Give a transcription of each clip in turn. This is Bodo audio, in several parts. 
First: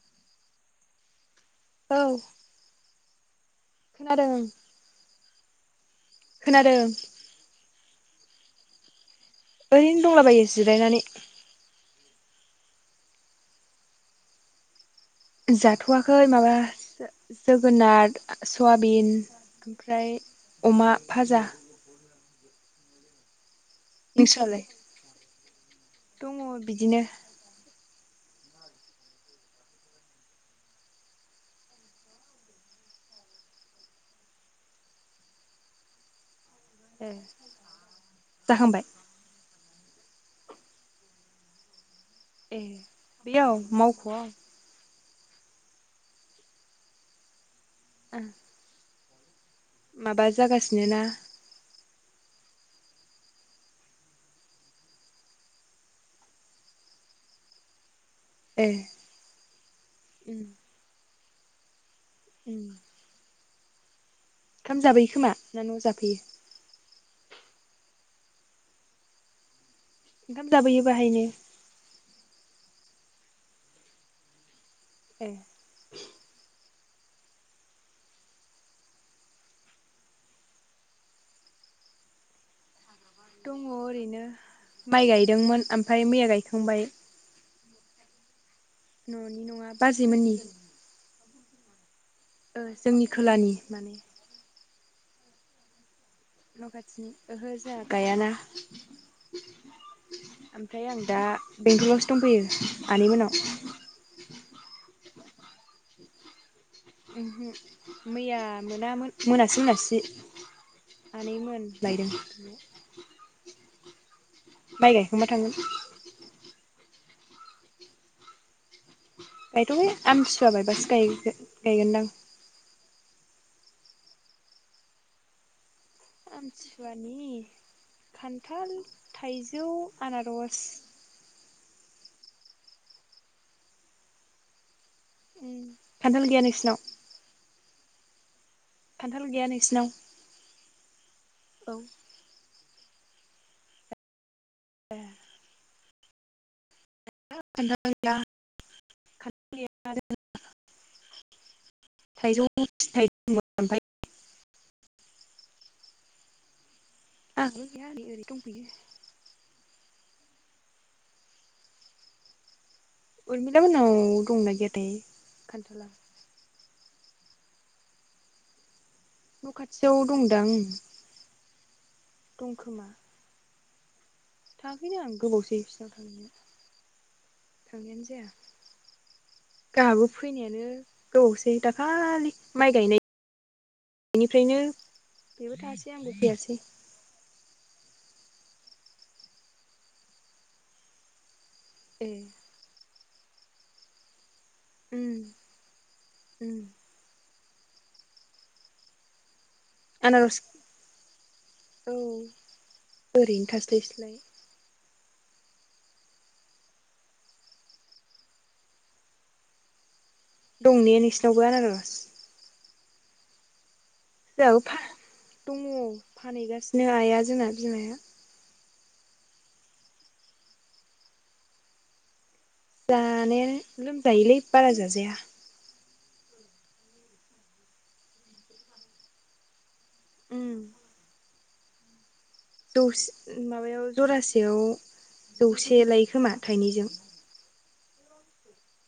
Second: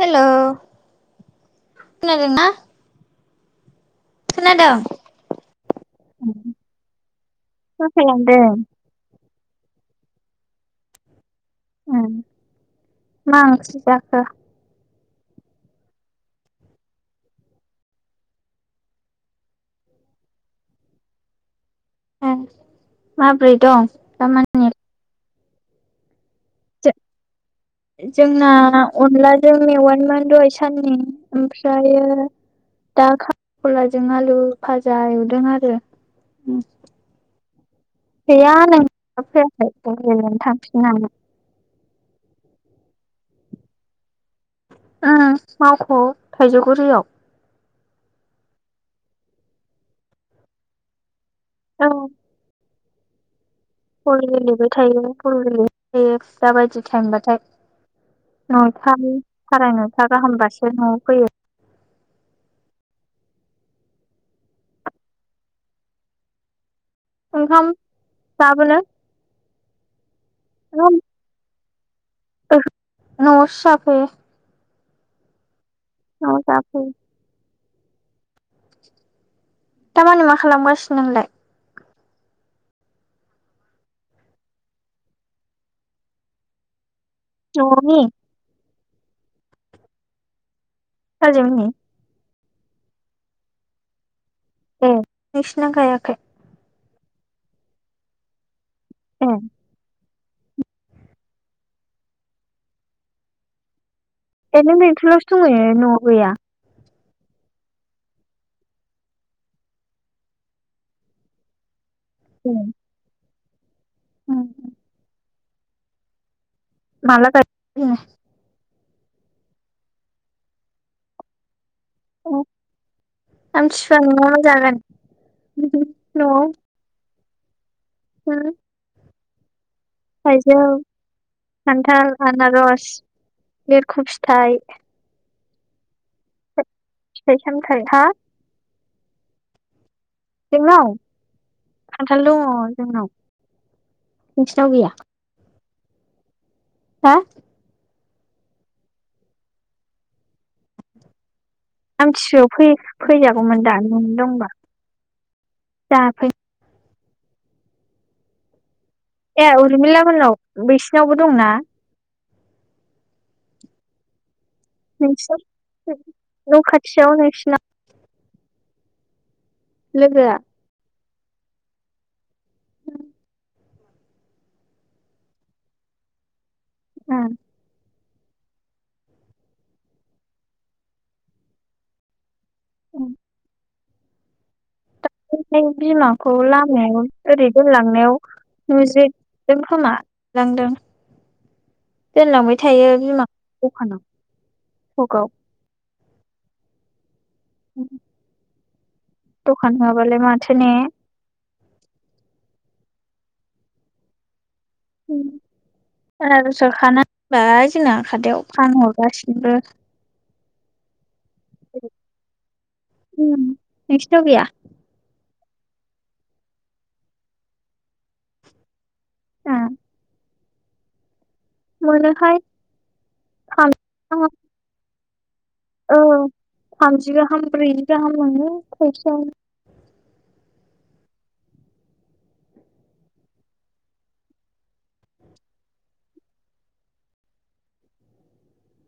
हेलौ औ खोनादों ना खोनादों खोनादों मा खालामदों ओरैनो दंलाबायो जिरायनानै उम मा ओंख्रि जाखो? जाथ'वाखै माबा जोगोनार सुवाबिन ओमफ्राय अमा भाजा उम माब्रै दं नोंस्रालाय दामानि दङ बिदिनो जोंना अनलाजों मेवायमोन दहाय साननि ओमफ्राय दा खला [unintelligible] जों आलु भाजा एवदों आरो ओ गैया नै थांफिनां [unintelligible] ए बेयाव मावख'वाव ओ मावख'आव थाइजौगुरियाव ओह माबा जागासिनो ना बलि [unintelligible] गेलेबाय थायो बल गेलेबाय थायो दा बायदि टाइम बाथाय ए नयथानि साराय नयथा उम गाहामबासो न'आव फैयो [unintelligible] उम ओंखाम जाबाय‌ खोमा ना न ओंखाम जाबोनो ओंखाम जाबोयो बाहायनो ओहो न'आवसो जाफैयो। ए औ जाफै दामानि मा खालामगासिनो नोंलाय दङ ओरैनो माइ गायदोंमोन ओमफ्राय मैया गायखांबाय न'नि [unintelligible] न'नि नङा बाजैमोननि बाजैमोननि ओ जोंनि खोलानि माने ए नोंसिना गायाखै न' खाथिनि ओहो जोंहा गायाना उम [inaudible] ओमफ्राय आं दा बेंथलावसो दंफैयो आनै मोननाव ए नों बेंटल आवसो दंहैयो न'आव गैया ओमहो मैया मोना मोनासि मोनासि आनैमोन लायदों ए उम माइ गायखांबाय थांगोन [unintelligible] माला गायखांगोन नो [unintelligible] गायथ'आखै आमथि सुवा बायबासो गायगोन गायगोनदां आमथि सुवानि मा-मा जागोन न'आव आमथिसुवानि उम खान्थाल थाइजौ थाइजौ आनारस खान्थाल आनारस बेरखु फिथाइ खान्थाल गैया नोंसिनाव [unintelligible] खान्थाल गैया नोंसिनाव जोंनाव औ खानथाल दङ जोंनाव नोंसिनाव गैया ए हा [unintelligible] [unintelligible] थाइजौ आमथिसुआयाव फै फिथाइ दंमोन फैजागौमोन दा ओमफ्राय नआव दंबा जाफै [unintelligible] ए उरमिलामोननाव बिसिनावबो दंना उरमिलामोनाव दं ना गैया [unintelligible] [unintelligible] न खाथियाव लोगोआ दंदां दं खोमा थांआखैना आं गोबावसै बिसिनाव थांयिआ उम [unintelligible] गहाबो फैनायानो गोबावसै दाखालि माइ गायनाय [unintelligible] थाङासै आंबो बिमाखौ फैयासै लामायाव ओरै दोनलांनायाव नुज्रेदों खोमा नुलांदों ए दोनलांबाय थायो बिमा [unintelligible] उम सगाव उम [unintelligible] दखान माबालाय आनारस माथो ने औ ओरैनो थास्लायस्लाय आरारस खाना दोनबाय जोंना हाथाययाव फानहरगासिनोबो दं ने नोंसिनावबो आनारस उम नोंसर नाव गोया। जोंहाबो फा दङ फानहैगासिनो आइया जोंना बिमाया। मनोहाय। जानायानो लोमजायोलै बारा जाजाया। औ थामजि गाहाम ब्रैजि गाहाम मोनो खैस। उम। दसे माबायाव जरासेयाव जौसे लायो खोमा थाइनैजों।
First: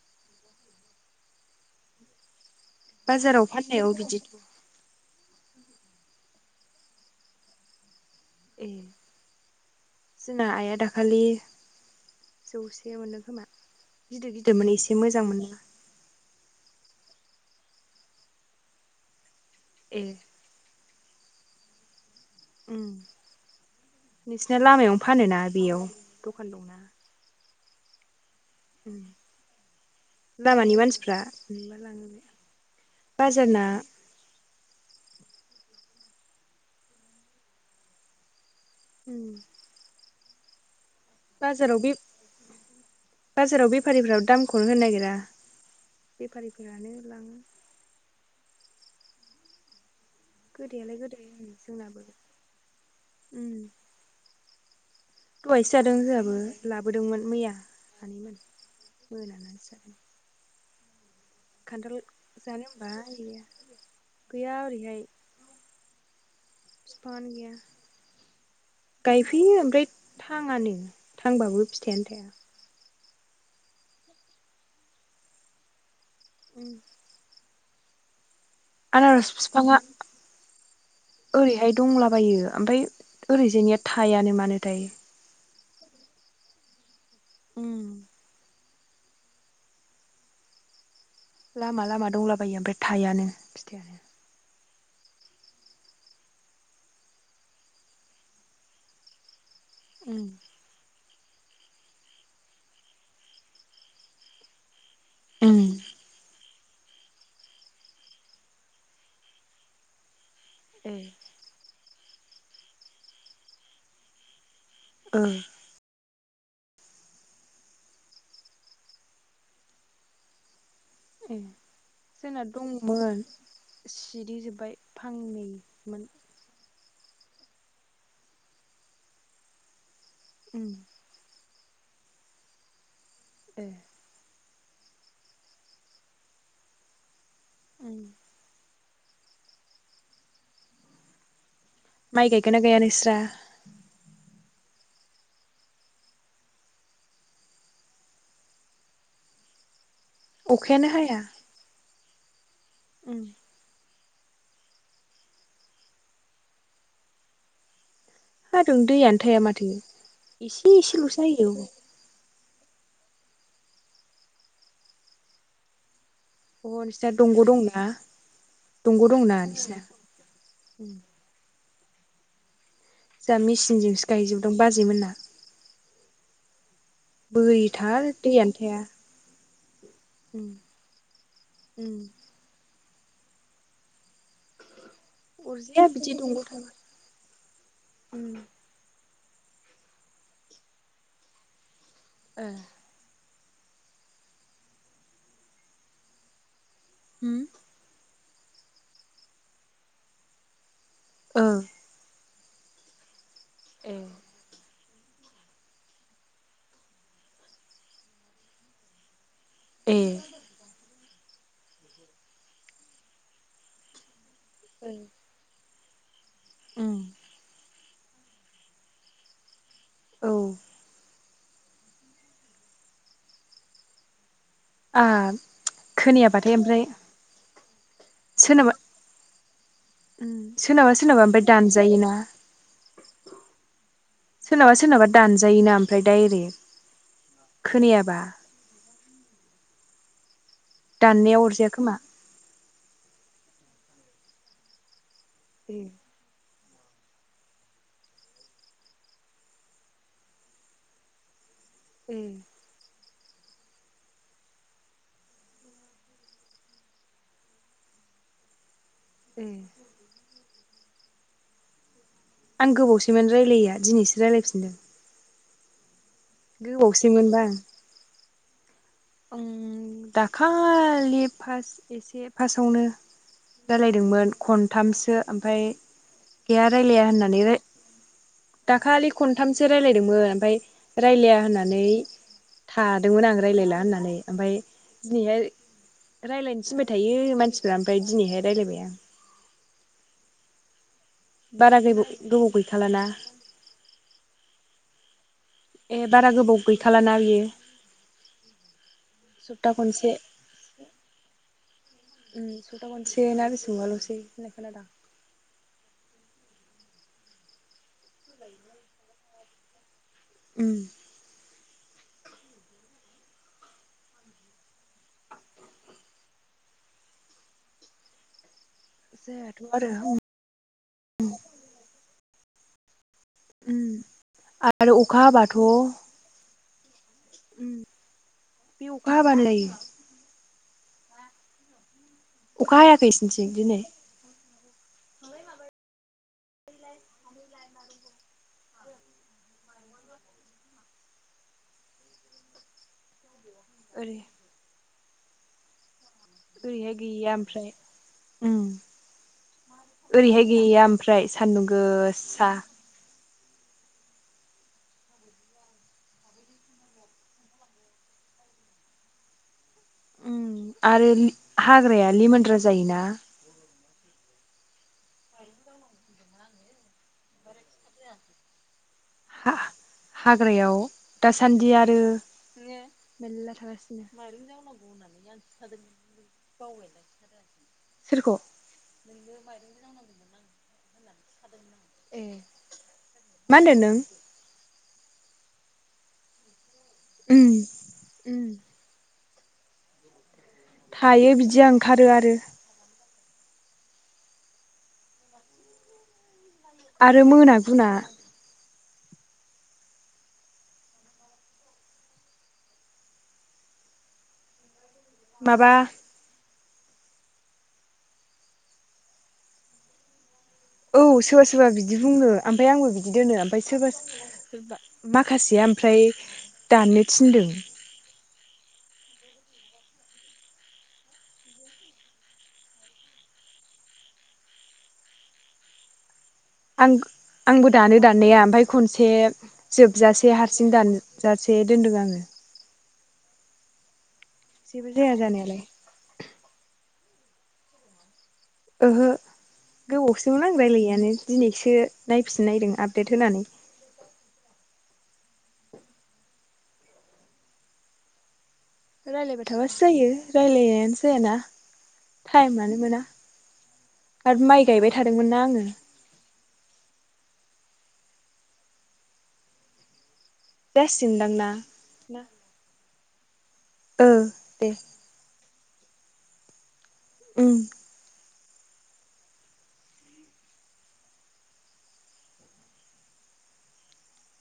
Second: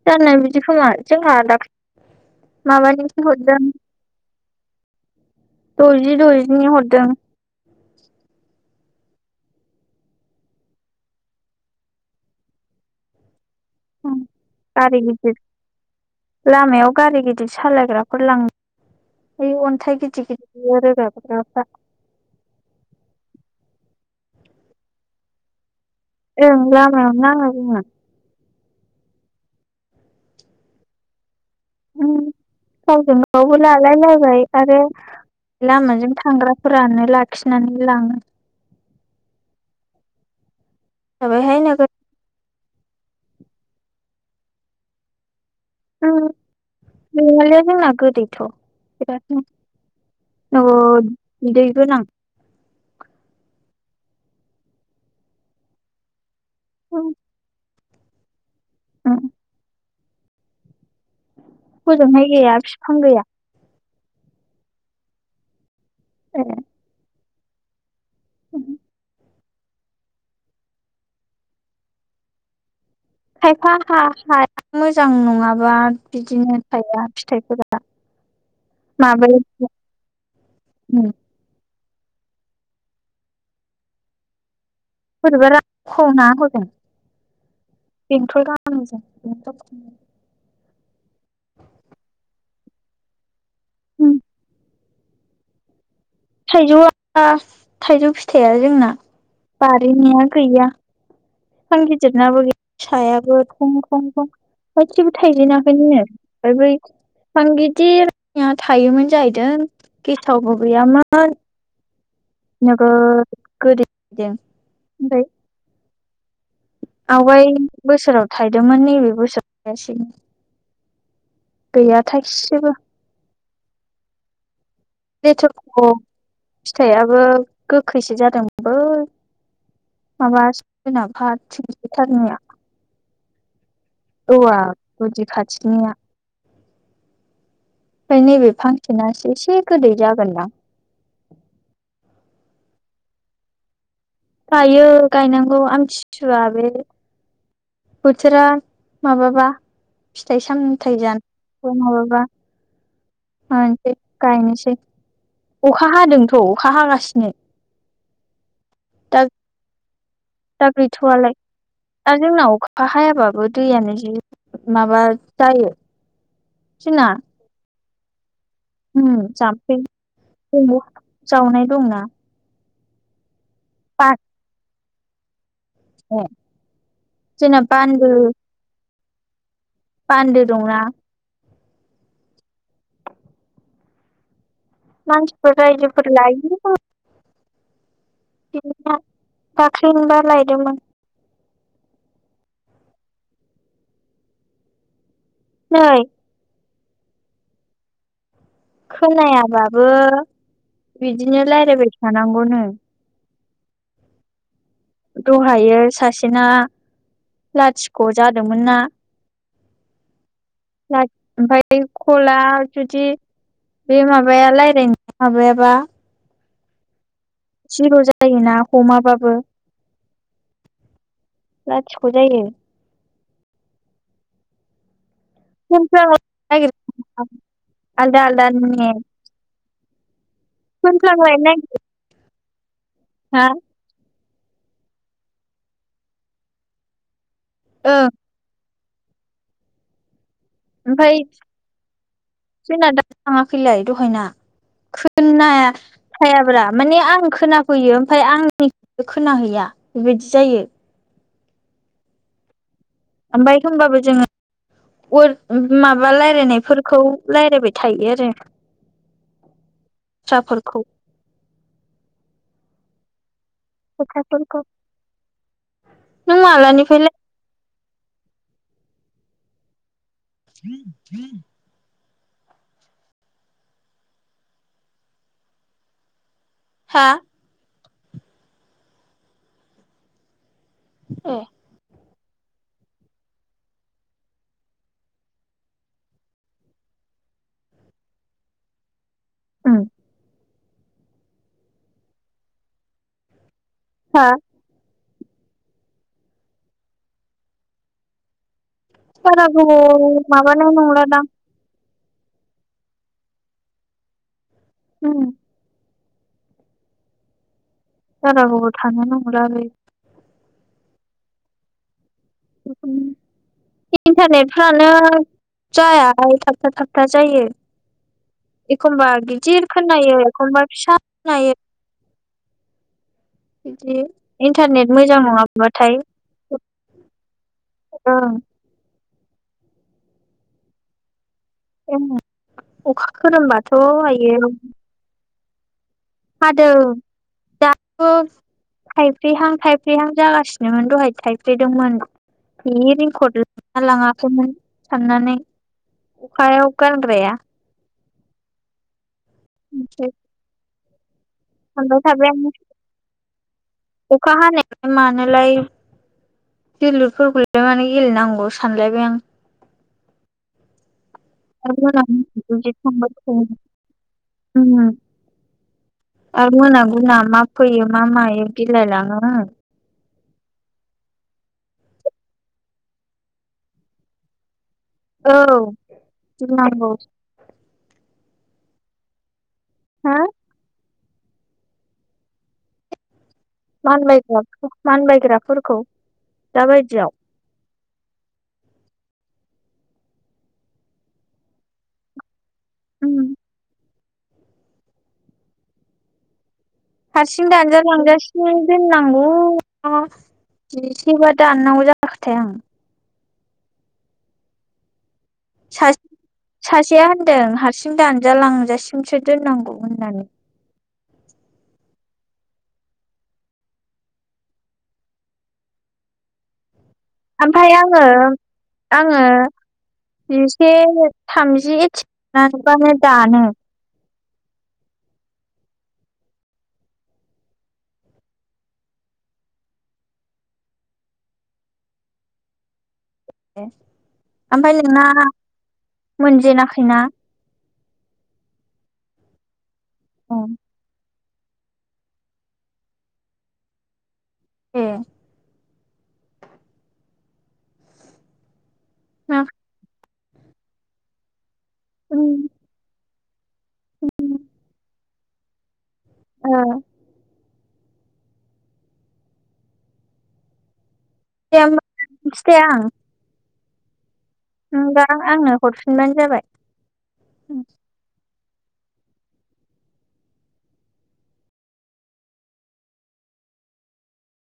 जाननाय बिदि खोमा जोंहा दाख। माबानिसो बाजाराव हरदों फाननायाव बिदिथ'। द'जि द'जिनि हरदों। ए जोंना आइआ दाखालि जौसे मोनो खोमा। गिदिर गिदिरमोन एसे गारि मोजां गिदिर मोनदों लामायायाव गारि गिदिर। बिदि सालायग्राफोर लां। ओइ अन्थाइ ए गिदिर गिदिर रोगायो। था। नोंसिना लामायावनो फानोना बेयाव। दखान औं दंना लामायवनो नांं। लामानि मानसिफ्रा। नुबा लाङो बे बाजारना मावलालााबाय। आरो लामाजों थांग्राफोरानो लाखिनानै लाङो। उ। दाब हाय न। बाजाराव बेफारिफोराव दामखौनो होनो नागिरा। बेफारिफोरानो लाङो नंआ लोय जोंना गोदोय। बेथ। गोदैलाय गोदो जोंनाबो। दहायसो जादों जोंहाबो। उम लाबोदोंमोन मैया। सानैमोन उम मोनानो जाबाय। खान्थाल हजोंहाय गैया जानो हबा। बिफां गैया गैया इरोयहाय। ए बिफांआनो गोया। ए उम गाय फैयो ओमफ्राय थाङानो थांबाबो फिथाइआनो थाया। खायफा हा हाया मोजां नङाबा बिदिनो थाइया फिथाइफोरा बा आनारस फिफाङा ओरैहाय दंलाबायो ओमफाय ओरैजायनिया थायानो मानोथाय। बिबारा खना होदों [unintelligible] [unintelligible] लामा लामा दंलाबायो ओमफ्राय थाइआनो फिथाइयानो। थाइजौआ थाइजौ फिथाइया जोंना बारिनिया गैया बिफां गिदिरनाबो सायाबो थं थं थं। थाइसेबो थाइजेनाखैनो। ओमफ्राय बै फां गिदिर निया थायोमोन जाहैदों गे सावबो गैयामोन। नोगोर गोदै दों। ओ। आवगाय बोसोराव थायदोंमोन नैबे बोसोराव थायासै। ए जोंना दंमोन सिरि जोब्बाय फांनै मोन। थाइयाबो गोखैसो जादोंमोन बै माबा उम सोनाबहाथिं थारनिया। ए। औवा गुदि खाथिनिया। उम ओमफ्राय नैबे फांसेनासो एसे गोदै जागोनदां। माइ गायगोना गैया नोंस्रा? गायो गायनांगौ आमथिसुवा बे बोथोरा माबाबा फिथाइ अखायानो सामथाइ हाया जान [unintelligible] बा उम ओन। बे गायनोसै अखा हादोंथ' अखा हागासिनो। हादों दैयानो दा थाया माथो दा इसे इसेल' गैथ'वालाय जायो औ। दा जोंनाव अखा हायाबाबो दैयानो जि माबा जायो। बह नोंसिना दंग' दंना? दंग' ओम दंना नोंसिना जामफै दंग' जोंहा जावनाय दंना जोंहा मेसिनजों सो गायजोबदोंं बाजैमोनना। [inaudible] औ। बोरिथार दैयानो थाया। बान्दो उम दंना। उम। मानसिफोर अरजाया रायजोफोर बिदि दंग' थाबा लायो। उम दाख्लैनो मोनबा लायदोंमोन। द [inaudible] फै होम। खोनायाबाबो। बिदिनो ओ रायज्लायबाय थानां गौनो। औ। दहायो सासेना लाथिख' जादोंमोन ना। ए ला ओमफ्राय खला जुदि बे मा बाया रायज्लायनो माबायाबा। उम। जिर' जायोना हमाबाबो। औ। लाथिख' जायो। आ [unintelligible] आलदा आलदा सोरनाबा नेट सोरनाबा सोरनाबा ओमफ्राय फोनफ्लांलायनो दानजायो ना। नागिरो हा सोरनाबा सोरनाबा दानजायोना ओमफ्राय डायरेग। ओं खोनायाबा। ओमफाय दाननाया अरजाया खोमा। जोंना दा थाङाखैलाय दहायना। खोन्नाया ए हायाब्रा माने आं खोनाफैयो ओमफ्राय आंनिया खोना हैया बेबायदि जायो। उम। ओमफ्राय होमबाबो जोंङो अर माबा रायलायनायफोरखौ रायलायबाय थायो आरो। ए। बाथ्राफोरखौ। आं गोबावसैमोन। रायलायैया दिनैसो खोथाफोरखौ रायज्लायफिनदों। नों मालानिफ्राय गोबावसैमोनबा। उम। दाखालि फासट एसे। फास्टावनो रायालायदोंमोन खनथामसो ओमफ्राय गैया हा रायलाया होननानानै राय दाखालि खनथामसो रायलायदोंमोन ओमफ्राय ए रायलाया होननानै थादोंमोन आं रायज्लायला होनना नानै ओमफ्राय दिनैहाय रायलायनो थिनबाय थायो मानसिफ्रा ओमफ्राय दिनैहाय रायलायबाय आं। उम बारा गैबाव गोबाव गैखालाना। हा? ए बारा गोबाव गैखालाना बियो। बारा सप्ता गोबाव खनसे माबानाय नंला दां? उम सप्ता मोननसे ना बेसांबाल'सै। [unintelligible] उम बारा गोबाव थानो ना [unintelligible] उम। [unintelligible] इन्टारनेटफ्रानो जायाहाय थाबथा थाबथा जायो। एखमबा जायाथ' गिदिर आरो खोनो एखमबा फिसा खोनायो बिदि उम इन्टारनेट आरो मोजां अखा हाबाथ' नङाबाब्लाथाय उम ओं। बे अखा हाबानो जायो। ओं अखा खोरोमबाथ' आयो ओमफ्राय माबा हादों दाबो थायफ्रिहां थायफ्रिहां जागासिनोमोन दहाय थायफ्रिदोंमोन बे रिंकर्ड ना ओरै लाङाखैमोन साननानै। अखायाव ओरैहाय गैया गानग्राया। ओमफ्राय उम। ओमफ्राय ओरैहाय गैया ओम प्राइस। सानबाय थाबाय सान्दुंगोसा। आं अखा हानाया मानोलाय जोलुरफोरखौलाय मान गेलेनांगौ सानलायबाय आं। उ आरो। [inaudible] हाग्राया लिमोनद्रा जायोना आरो मोना गुना मा फैयो मा मायो बिलायलाङो। ह। हा हाग्रायाव दासान्दि आरो मेरला थागासिनो। औ गिनांगौ [inaudible] सोरखौ। हा। ए। मानबाय जोब। मान बायग्राफोरखौ। दाबायदियाव। उ। थायो बिदिया ओंखारो आरो। उम। आरो हारसिं मोना दान्जा गुना लांजासिनो। दोननांगौ एसेबा दाननांगौ जाखोथाय आं। माबा। सासे सासेया होनदों हारसिं दानजालांजासिमसो दोननांगौ होननानै। औ सोरबा सोरबा बिदि बुङो ओमफ्राय आंबो बिदि दोनो ओमफ्राय सोरबा माखासेया ओमफ्राय। दाननो थिनदों ओमफाय आङो। आङो जिसे थामजिथिबानो दानो। आं आंबो दानो दाननाया ओमफ्राय खनसे जोबजासे हारसिं दानजासे दोनदों आङो। ह। ओमफाय जेबो नोंना जाया जानायालाय मोनजेनाखैना। ओहो। गोबावसिमोन नां रायज्लाययानो। दिनैसो नायफिन नायदों आपदेट होनानै। ह। रायलायबाय थाबासो जायो। रायज्लायनायानो जायाना। ओ टायमानो मोना। आरो माइ गायबाय थादोंमोनना आङो। अ। [unintelligible] सिमदांना दे होमबा मिथिथाया आं दा आङो हरफिनबानो जाबाय। उम।